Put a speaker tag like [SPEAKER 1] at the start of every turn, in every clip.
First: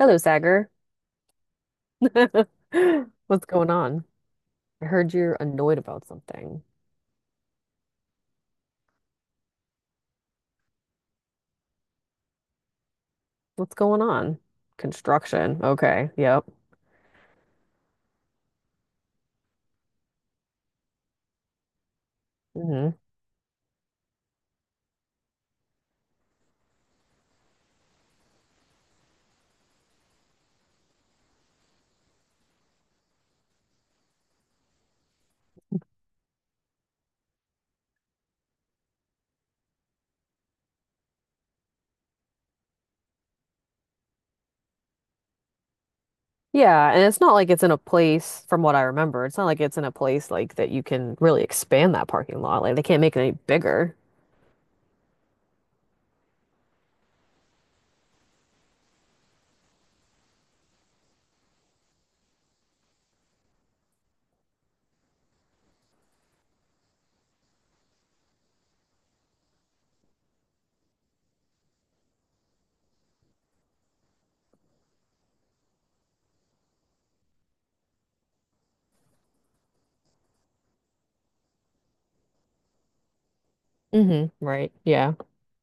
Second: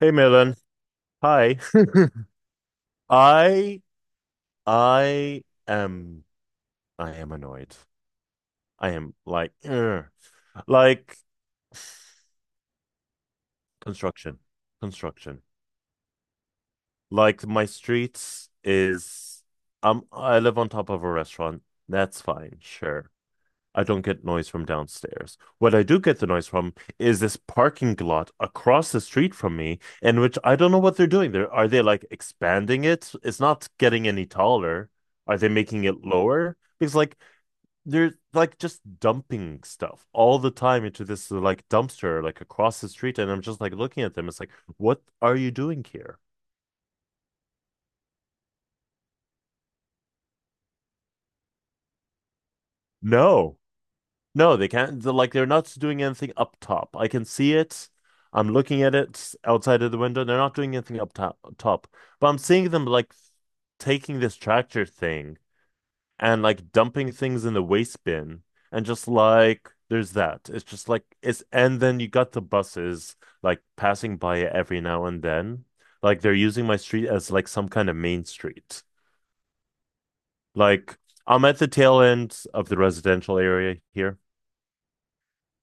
[SPEAKER 1] Hey Milan.
[SPEAKER 2] Sagar.
[SPEAKER 1] Hi.
[SPEAKER 2] What's going
[SPEAKER 1] I
[SPEAKER 2] on? I heard you're
[SPEAKER 1] I
[SPEAKER 2] annoyed about
[SPEAKER 1] am
[SPEAKER 2] something.
[SPEAKER 1] I am annoyed. I am like ugh. Like
[SPEAKER 2] What's going on?
[SPEAKER 1] construction. Construction.
[SPEAKER 2] Construction. Okay. Yep.
[SPEAKER 1] Like my streets is I live on top of a restaurant. That's fine,
[SPEAKER 2] hmm
[SPEAKER 1] sure. I don't get noise from downstairs. What I do get the noise from is this parking lot across the street from me, in which I don't know what they're doing. Are they like expanding it? It's not getting any taller. Are they making it lower? Because like they're like just dumping stuff all the time into this like dumpster like across the street, and I'm just like looking at them. It's like, what are you doing here?
[SPEAKER 2] Yeah, and it's not like it's in a place, from what I remember, it's not like it's in a place like that you can really expand that parking lot. Like they can't make it any
[SPEAKER 1] No.
[SPEAKER 2] bigger.
[SPEAKER 1] No, they can't. They're not doing anything up top. I can see it. I'm looking at it outside of the window. They're not doing anything up top. But I'm seeing them like taking this tractor thing and like dumping things in the waste bin and just like there's that. It's just like it's And then you got the buses like passing by it every now and then. Like they're using my street as like some kind of main street. Like I'm at the tail end of the residential area here.
[SPEAKER 2] Hmm Right. Yeah.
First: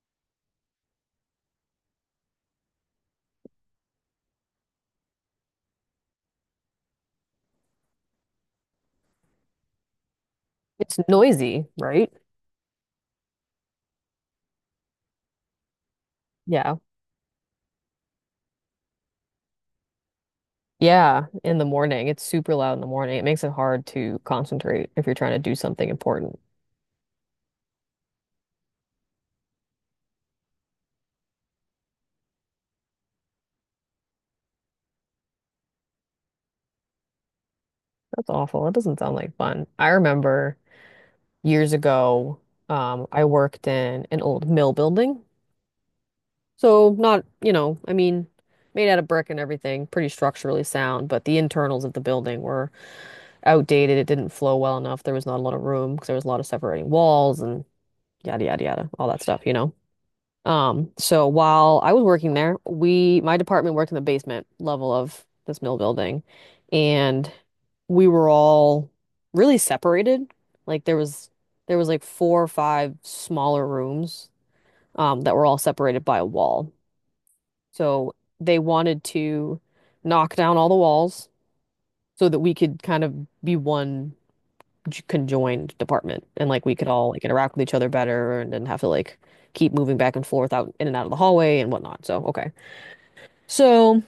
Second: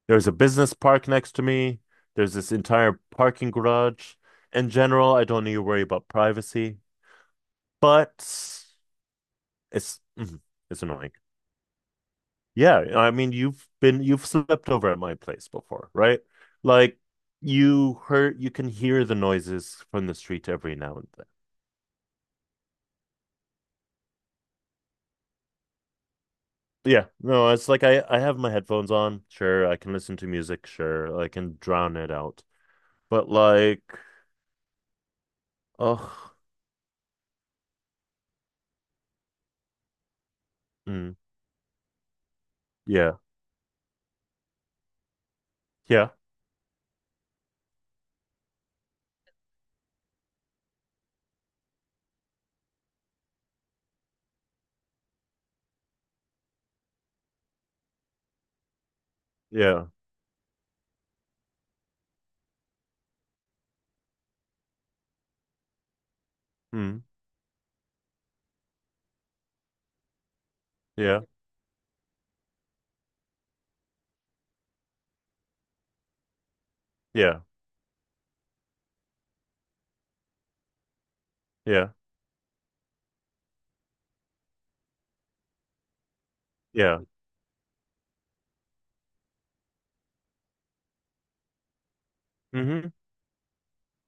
[SPEAKER 1] There's a business park next to me. There's this entire parking garage. In general, I don't need to worry about privacy, but it's mhm, it's
[SPEAKER 2] It's
[SPEAKER 1] annoying.
[SPEAKER 2] noisy, right?
[SPEAKER 1] Yeah, I mean, you've slept over at my place before, right?
[SPEAKER 2] Yeah.
[SPEAKER 1] Like you heard you can hear the noises from the street every now and then.
[SPEAKER 2] Yeah, in the morning. It's super loud in the morning. It makes it hard to concentrate if you're trying to do something important.
[SPEAKER 1] Yeah, no, it's like I have my headphones on. Sure, I can listen to music. Sure, I can drown it out. But like, oh,
[SPEAKER 2] That's awful. That doesn't sound like fun. I remember
[SPEAKER 1] mm,
[SPEAKER 2] years ago,
[SPEAKER 1] yeah,
[SPEAKER 2] I worked in an old mill building.
[SPEAKER 1] yeah,
[SPEAKER 2] So not, you know, I mean, made out of brick and everything, pretty structurally sound, but the internals of the building were outdated. It didn't flow well enough. There was not a lot of room because there was a lot of separating walls and yada, yada, yada, all that stuff, you know?
[SPEAKER 1] yeah,
[SPEAKER 2] So while I was working there, we my department worked in the basement level of this mill building,
[SPEAKER 1] mm,
[SPEAKER 2] and we were all really separated. Like
[SPEAKER 1] yeah.
[SPEAKER 2] there was like four or five smaller rooms that were all separated by a wall.
[SPEAKER 1] Yeah,
[SPEAKER 2] So they wanted to knock down all the walls
[SPEAKER 1] yeah,
[SPEAKER 2] so that we could kind of be one conjoined department, and like we could
[SPEAKER 1] yeah.
[SPEAKER 2] all like interact with each other better and didn't have to like keep moving back and forth out in and out of the hallway and whatnot. So, okay.
[SPEAKER 1] Hmm.
[SPEAKER 2] So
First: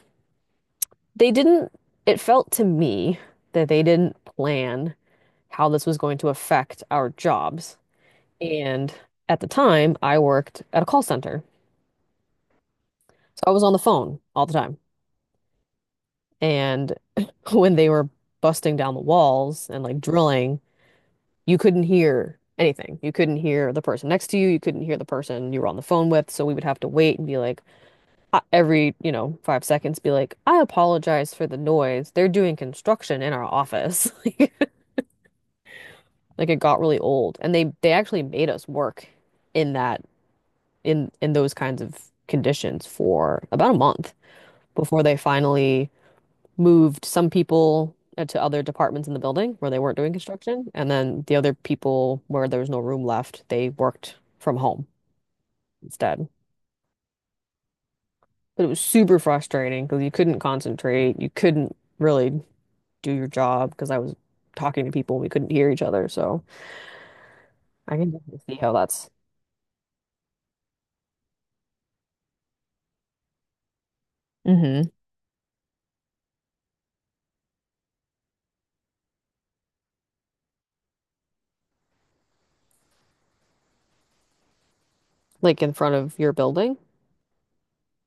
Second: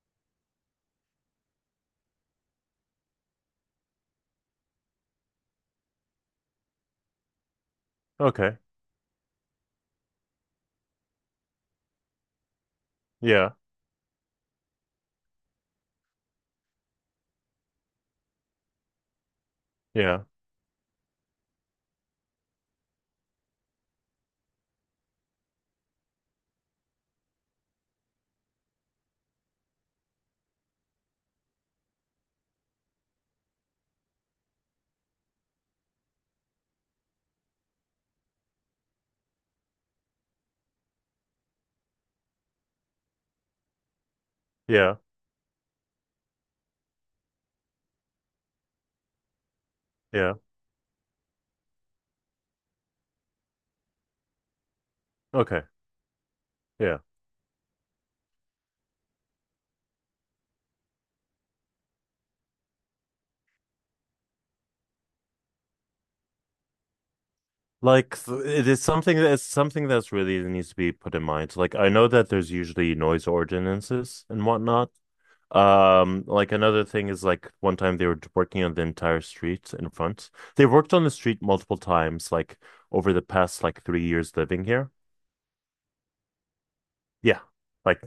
[SPEAKER 2] they didn't, it felt to me that they didn't plan how this was going to affect our jobs.
[SPEAKER 1] Okay.
[SPEAKER 2] And at the time, I worked at a call center. So I
[SPEAKER 1] Yeah,
[SPEAKER 2] was on the phone all the time. And when they were busting down the walls and like
[SPEAKER 1] yeah,
[SPEAKER 2] drilling, you couldn't hear anything. You couldn't hear the person next to you. You couldn't hear the person you were on the phone with. So we would have to wait and be like, every, you know, 5 seconds, be like, I apologize for the noise. They're doing construction in our office. Like it got really old. And they actually made us work in that in those kinds of conditions for about a month
[SPEAKER 1] yeah,
[SPEAKER 2] before they finally moved some people to other departments in the building where they weren't doing
[SPEAKER 1] yeah.
[SPEAKER 2] construction, and then the other people where there was no room left, they worked from home
[SPEAKER 1] Okay.
[SPEAKER 2] instead.
[SPEAKER 1] Yeah.
[SPEAKER 2] But it was super frustrating because you couldn't concentrate, you couldn't really do your job because I was talking to people, we couldn't hear each other. So I can
[SPEAKER 1] Like
[SPEAKER 2] definitely see
[SPEAKER 1] it
[SPEAKER 2] how
[SPEAKER 1] is
[SPEAKER 2] that's
[SPEAKER 1] something that it's something that's really needs to be put in mind. Like I know that there's usually noise ordinances and
[SPEAKER 2] hmm
[SPEAKER 1] whatnot. Like another thing is like one time they were working on the entire street in front. They worked on the street multiple times, like over the past like 3 years living here.
[SPEAKER 2] like in front of your building.
[SPEAKER 1] Yeah. Like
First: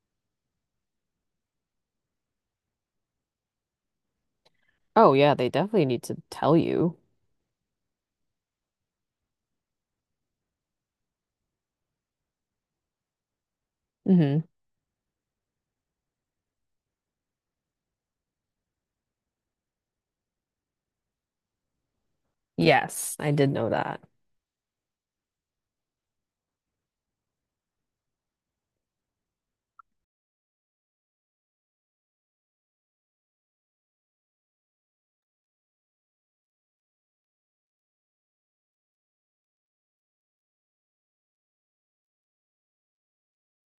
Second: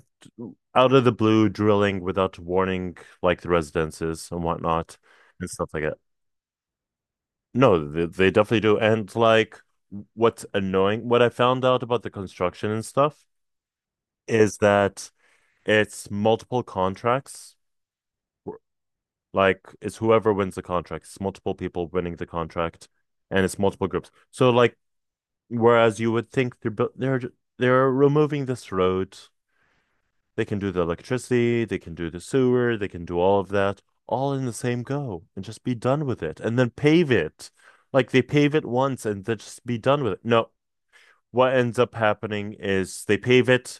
[SPEAKER 1] out of the blue, drilling without warning, like the residences and whatnot
[SPEAKER 2] Oh yeah, they
[SPEAKER 1] and stuff like
[SPEAKER 2] definitely
[SPEAKER 1] that.
[SPEAKER 2] need to tell you.
[SPEAKER 1] No, they definitely do. And like what's annoying, what I found out about the construction and stuff
[SPEAKER 2] Hmm
[SPEAKER 1] is that it's multiple contracts. Like it's whoever wins the contract, it's multiple people winning the contract,
[SPEAKER 2] Yes, I
[SPEAKER 1] and
[SPEAKER 2] did
[SPEAKER 1] it's
[SPEAKER 2] know
[SPEAKER 1] multiple
[SPEAKER 2] that.
[SPEAKER 1] groups. So like, whereas you would think they're removing this road. They can do the electricity, they can do the sewer, they can do all of that, all in the same go and just be done with it and then pave it. Like they pave it once and then just be done with it. No, what ends up happening is they pave it,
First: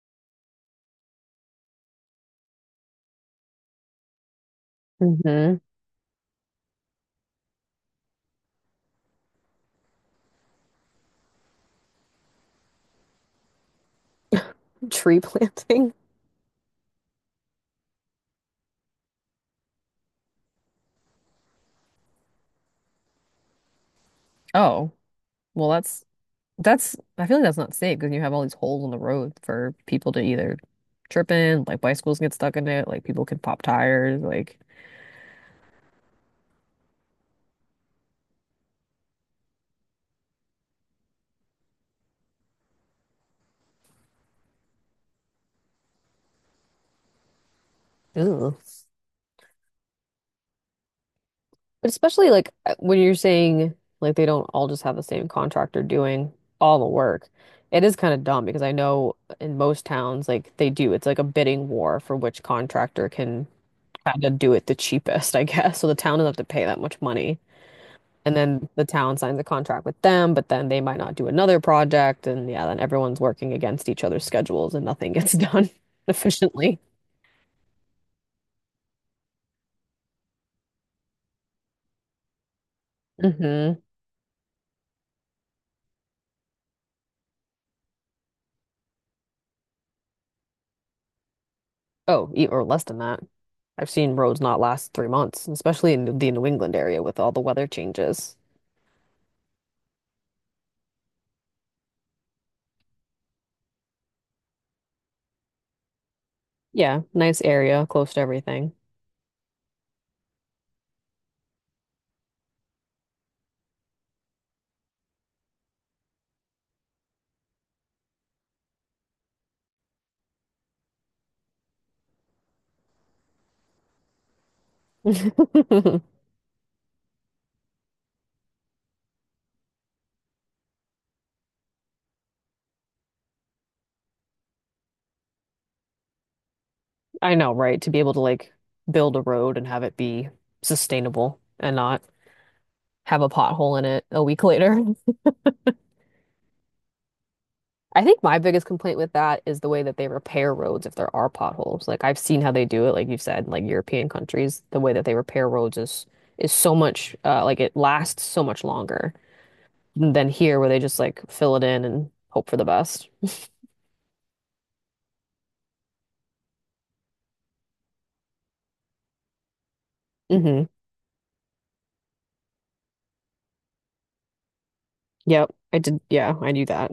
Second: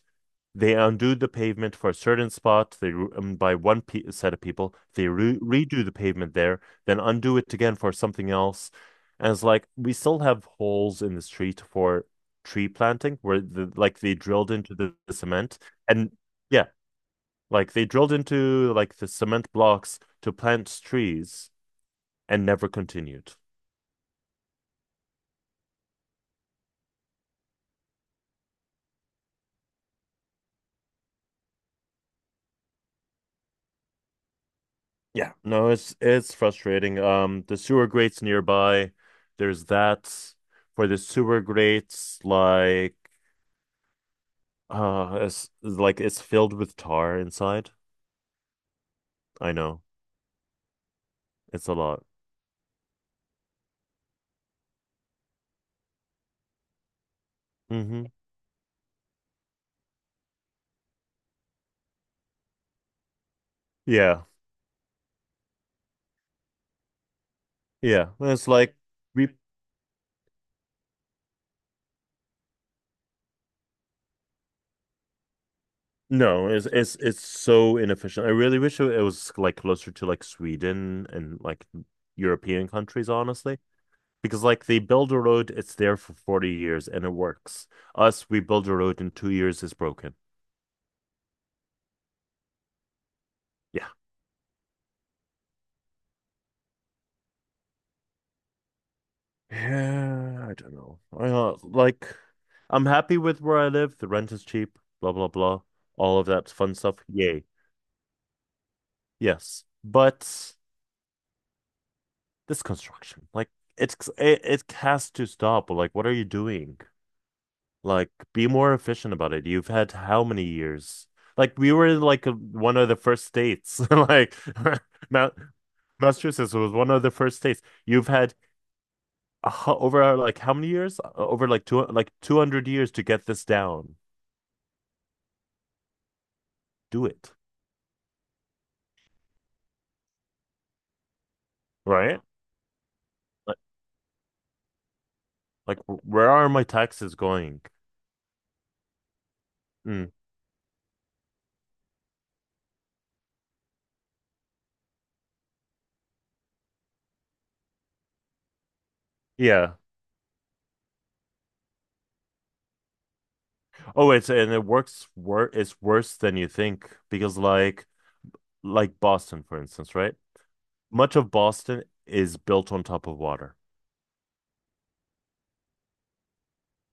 [SPEAKER 1] they undo the pavement for a certain spot, they by one pe set of people, they re
[SPEAKER 2] Hmm
[SPEAKER 1] redo the pavement there, then undo it again for something else. And it's like we still have holes in the street for tree planting where the like they drilled into the
[SPEAKER 2] Tree
[SPEAKER 1] cement
[SPEAKER 2] planting.
[SPEAKER 1] and yeah, like they drilled into like the cement blocks to plant trees and never continued.
[SPEAKER 2] Oh, well, that's, I feel like that's not safe because you have all these holes in the road for people to either trip in, like bicycles get stuck in it, like people can pop tires, like,
[SPEAKER 1] Yeah. No, it's frustrating. The sewer grates nearby, there's that for the sewer grates, like it's filled with tar inside.
[SPEAKER 2] ooh.
[SPEAKER 1] I know. It's a
[SPEAKER 2] But
[SPEAKER 1] lot.
[SPEAKER 2] especially like when you're saying like they don't all just have the same contractor doing all the work. It is
[SPEAKER 1] Mm-hmm.
[SPEAKER 2] kind of dumb because I know in most towns like they do. It's like a bidding war for which contractor can
[SPEAKER 1] Yeah.
[SPEAKER 2] kind of do it the cheapest, I guess. So the town doesn't have to pay that much money.
[SPEAKER 1] Yeah.
[SPEAKER 2] And
[SPEAKER 1] It's
[SPEAKER 2] then
[SPEAKER 1] like
[SPEAKER 2] the town
[SPEAKER 1] we
[SPEAKER 2] signs a contract with them, but then they might not do another project. And yeah, then everyone's working against each other's schedules and nothing gets done
[SPEAKER 1] no,
[SPEAKER 2] efficiently.
[SPEAKER 1] it's so inefficient. I really wish it was like closer to like Sweden and like European countries, honestly.
[SPEAKER 2] Hmm
[SPEAKER 1] Because like they build a road, it's there for 40 years and it works. Us, we build a road in 2 years, it's broken.
[SPEAKER 2] Oh, or less than that.
[SPEAKER 1] Yeah.
[SPEAKER 2] I've seen roads not last 3 months, especially in the New England area with all the weather changes.
[SPEAKER 1] Yeah, I don't know. I like I'm happy with where I live. The rent is cheap, blah blah blah. All of that fun stuff.
[SPEAKER 2] Yeah, nice
[SPEAKER 1] Yay.
[SPEAKER 2] area, close to everything.
[SPEAKER 1] Yes. But this construction, it has to stop. Like, what are you doing? Like, be more efficient about it. You've had how many years? Like, we were like a, one of the first states. Like, Ma Massachusetts was one of the first states. You've had a, hu- Over like how many years? Over like 200 years to get this down. Do it,
[SPEAKER 2] I know, right? To be able to like build a road and have it be sustainable and not
[SPEAKER 1] right?
[SPEAKER 2] have a
[SPEAKER 1] Like,
[SPEAKER 2] pothole in it a week later.
[SPEAKER 1] like where are my taxes going?
[SPEAKER 2] I think my biggest complaint with that is the way that they
[SPEAKER 1] Mm,
[SPEAKER 2] repair roads if there are potholes. Like I've seen how they do it, like you've said, like European countries, the way that they repair roads is so much like it lasts so much longer
[SPEAKER 1] yeah.
[SPEAKER 2] than here where they just like fill it in and hope for the best.
[SPEAKER 1] Oh, it's and it works wor it's worse than you think because like Boston, for instance, right?
[SPEAKER 2] Hmm.
[SPEAKER 1] Much of Boston is built on top of water.
[SPEAKER 2] Yep. I did. Yeah, I knew that.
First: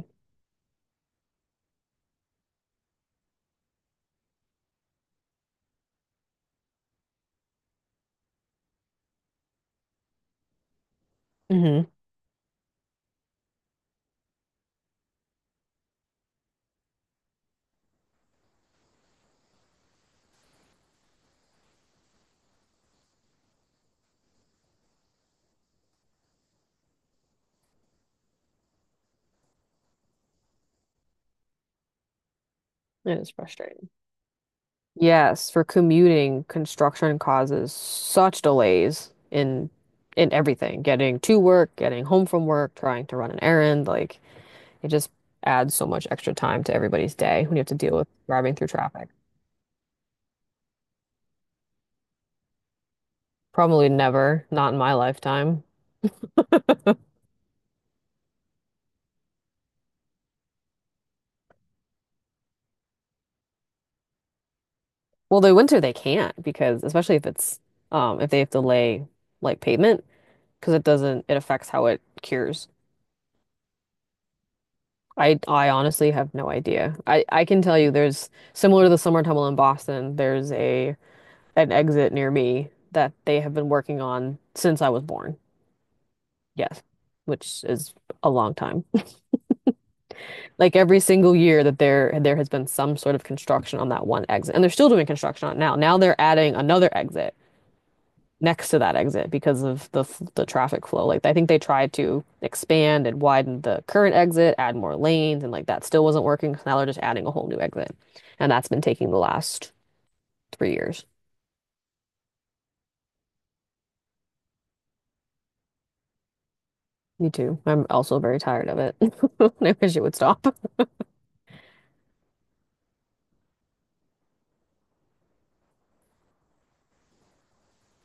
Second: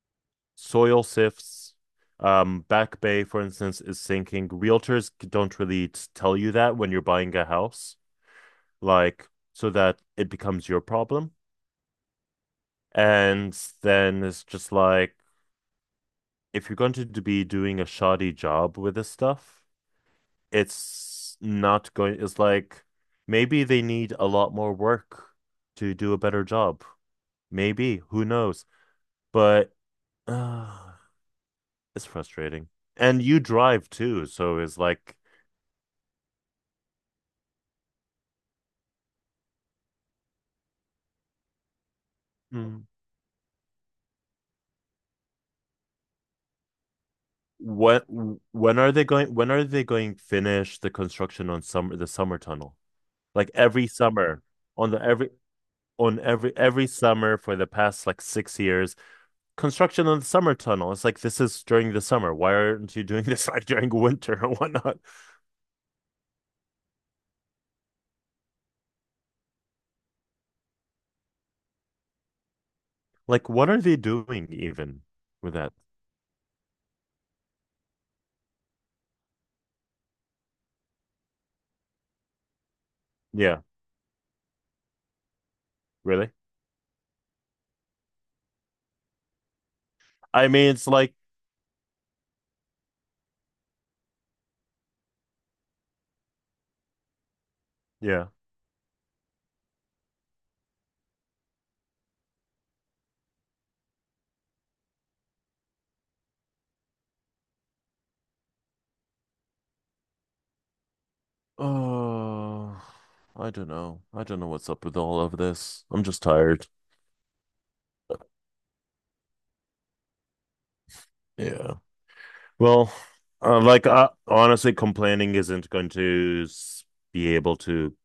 [SPEAKER 1] Soil sifts. Back Bay, for instance, is sinking. Realtors don't really tell you that when you're buying a house, like, so that it becomes your problem.
[SPEAKER 2] Mm-hmm.
[SPEAKER 1] And then it's just like, if you're going to be doing a shoddy job with this stuff, it's not going, it's like maybe they need a lot more work to do a better job. Maybe, who knows? But uh, it's frustrating.
[SPEAKER 2] It
[SPEAKER 1] And
[SPEAKER 2] is
[SPEAKER 1] you
[SPEAKER 2] frustrating.
[SPEAKER 1] drive too, so it's like,
[SPEAKER 2] Yes, for commuting, construction causes such delays in everything, getting to work, getting home from work,
[SPEAKER 1] hmm,
[SPEAKER 2] trying to run an errand, like it just adds so much extra time to everybody's day when you have to deal
[SPEAKER 1] What
[SPEAKER 2] with driving through
[SPEAKER 1] when are they
[SPEAKER 2] traffic.
[SPEAKER 1] going when are they going finish the construction on summer the summer tunnel? Like every
[SPEAKER 2] Probably
[SPEAKER 1] summer
[SPEAKER 2] never, not in
[SPEAKER 1] on
[SPEAKER 2] my
[SPEAKER 1] the every
[SPEAKER 2] lifetime.
[SPEAKER 1] on every every summer for the past like 6 years, construction on the summer tunnel. It's like this is during the summer. Why aren't you doing this like during winter or whatnot?
[SPEAKER 2] Well, the winter they can't because especially if it's if they have to lay like pavement because it doesn't it affects how it cures.
[SPEAKER 1] Like what are they doing even
[SPEAKER 2] I
[SPEAKER 1] with
[SPEAKER 2] I
[SPEAKER 1] that?
[SPEAKER 2] honestly have no idea. I can tell you there's similar to the summer tunnel in Boston, there's a an exit near me that they have
[SPEAKER 1] Yeah,
[SPEAKER 2] been working on since I was born.
[SPEAKER 1] really?
[SPEAKER 2] Yes, which is a long time.
[SPEAKER 1] I mean
[SPEAKER 2] Like
[SPEAKER 1] it's
[SPEAKER 2] every
[SPEAKER 1] like
[SPEAKER 2] single year that there has been some sort of construction on that one exit. And they're still doing construction on it now. Now they're adding another exit
[SPEAKER 1] yeah.
[SPEAKER 2] next to that exit because of the the traffic flow. Like I think they tried to expand and widen the current exit, add more lanes, and like that still wasn't working. So now they're just adding a whole new exit. And that's been taking the last 3 years.
[SPEAKER 1] Oh, I don't know. I don't know what's up with all of this. I'm just tired.
[SPEAKER 2] Me too. I'm also very tired of it. I wish it would stop.
[SPEAKER 1] Yeah. Well, honestly, complaining isn't going to s- be able to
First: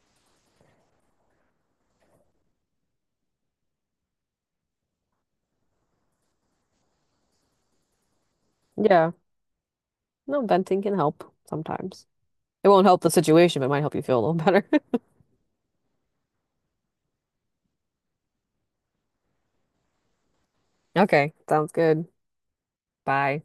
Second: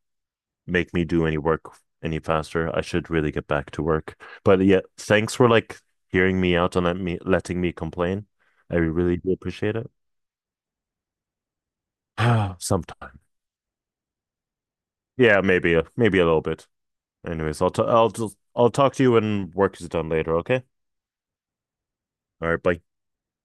[SPEAKER 1] make me do any work any faster. I should really get back to work. But yeah, thanks for like hearing me out and letting me complain. I
[SPEAKER 2] Yeah.
[SPEAKER 1] really do appreciate it.
[SPEAKER 2] No, venting can help sometimes. It won't help the
[SPEAKER 1] Sometime.
[SPEAKER 2] situation, but it might help you feel a little better.
[SPEAKER 1] Yeah, maybe a little bit. Anyways, I'll t I'll just I'll talk to you when work is done later, okay?
[SPEAKER 2] Okay, sounds good.
[SPEAKER 1] All right, bye.
[SPEAKER 2] Bye.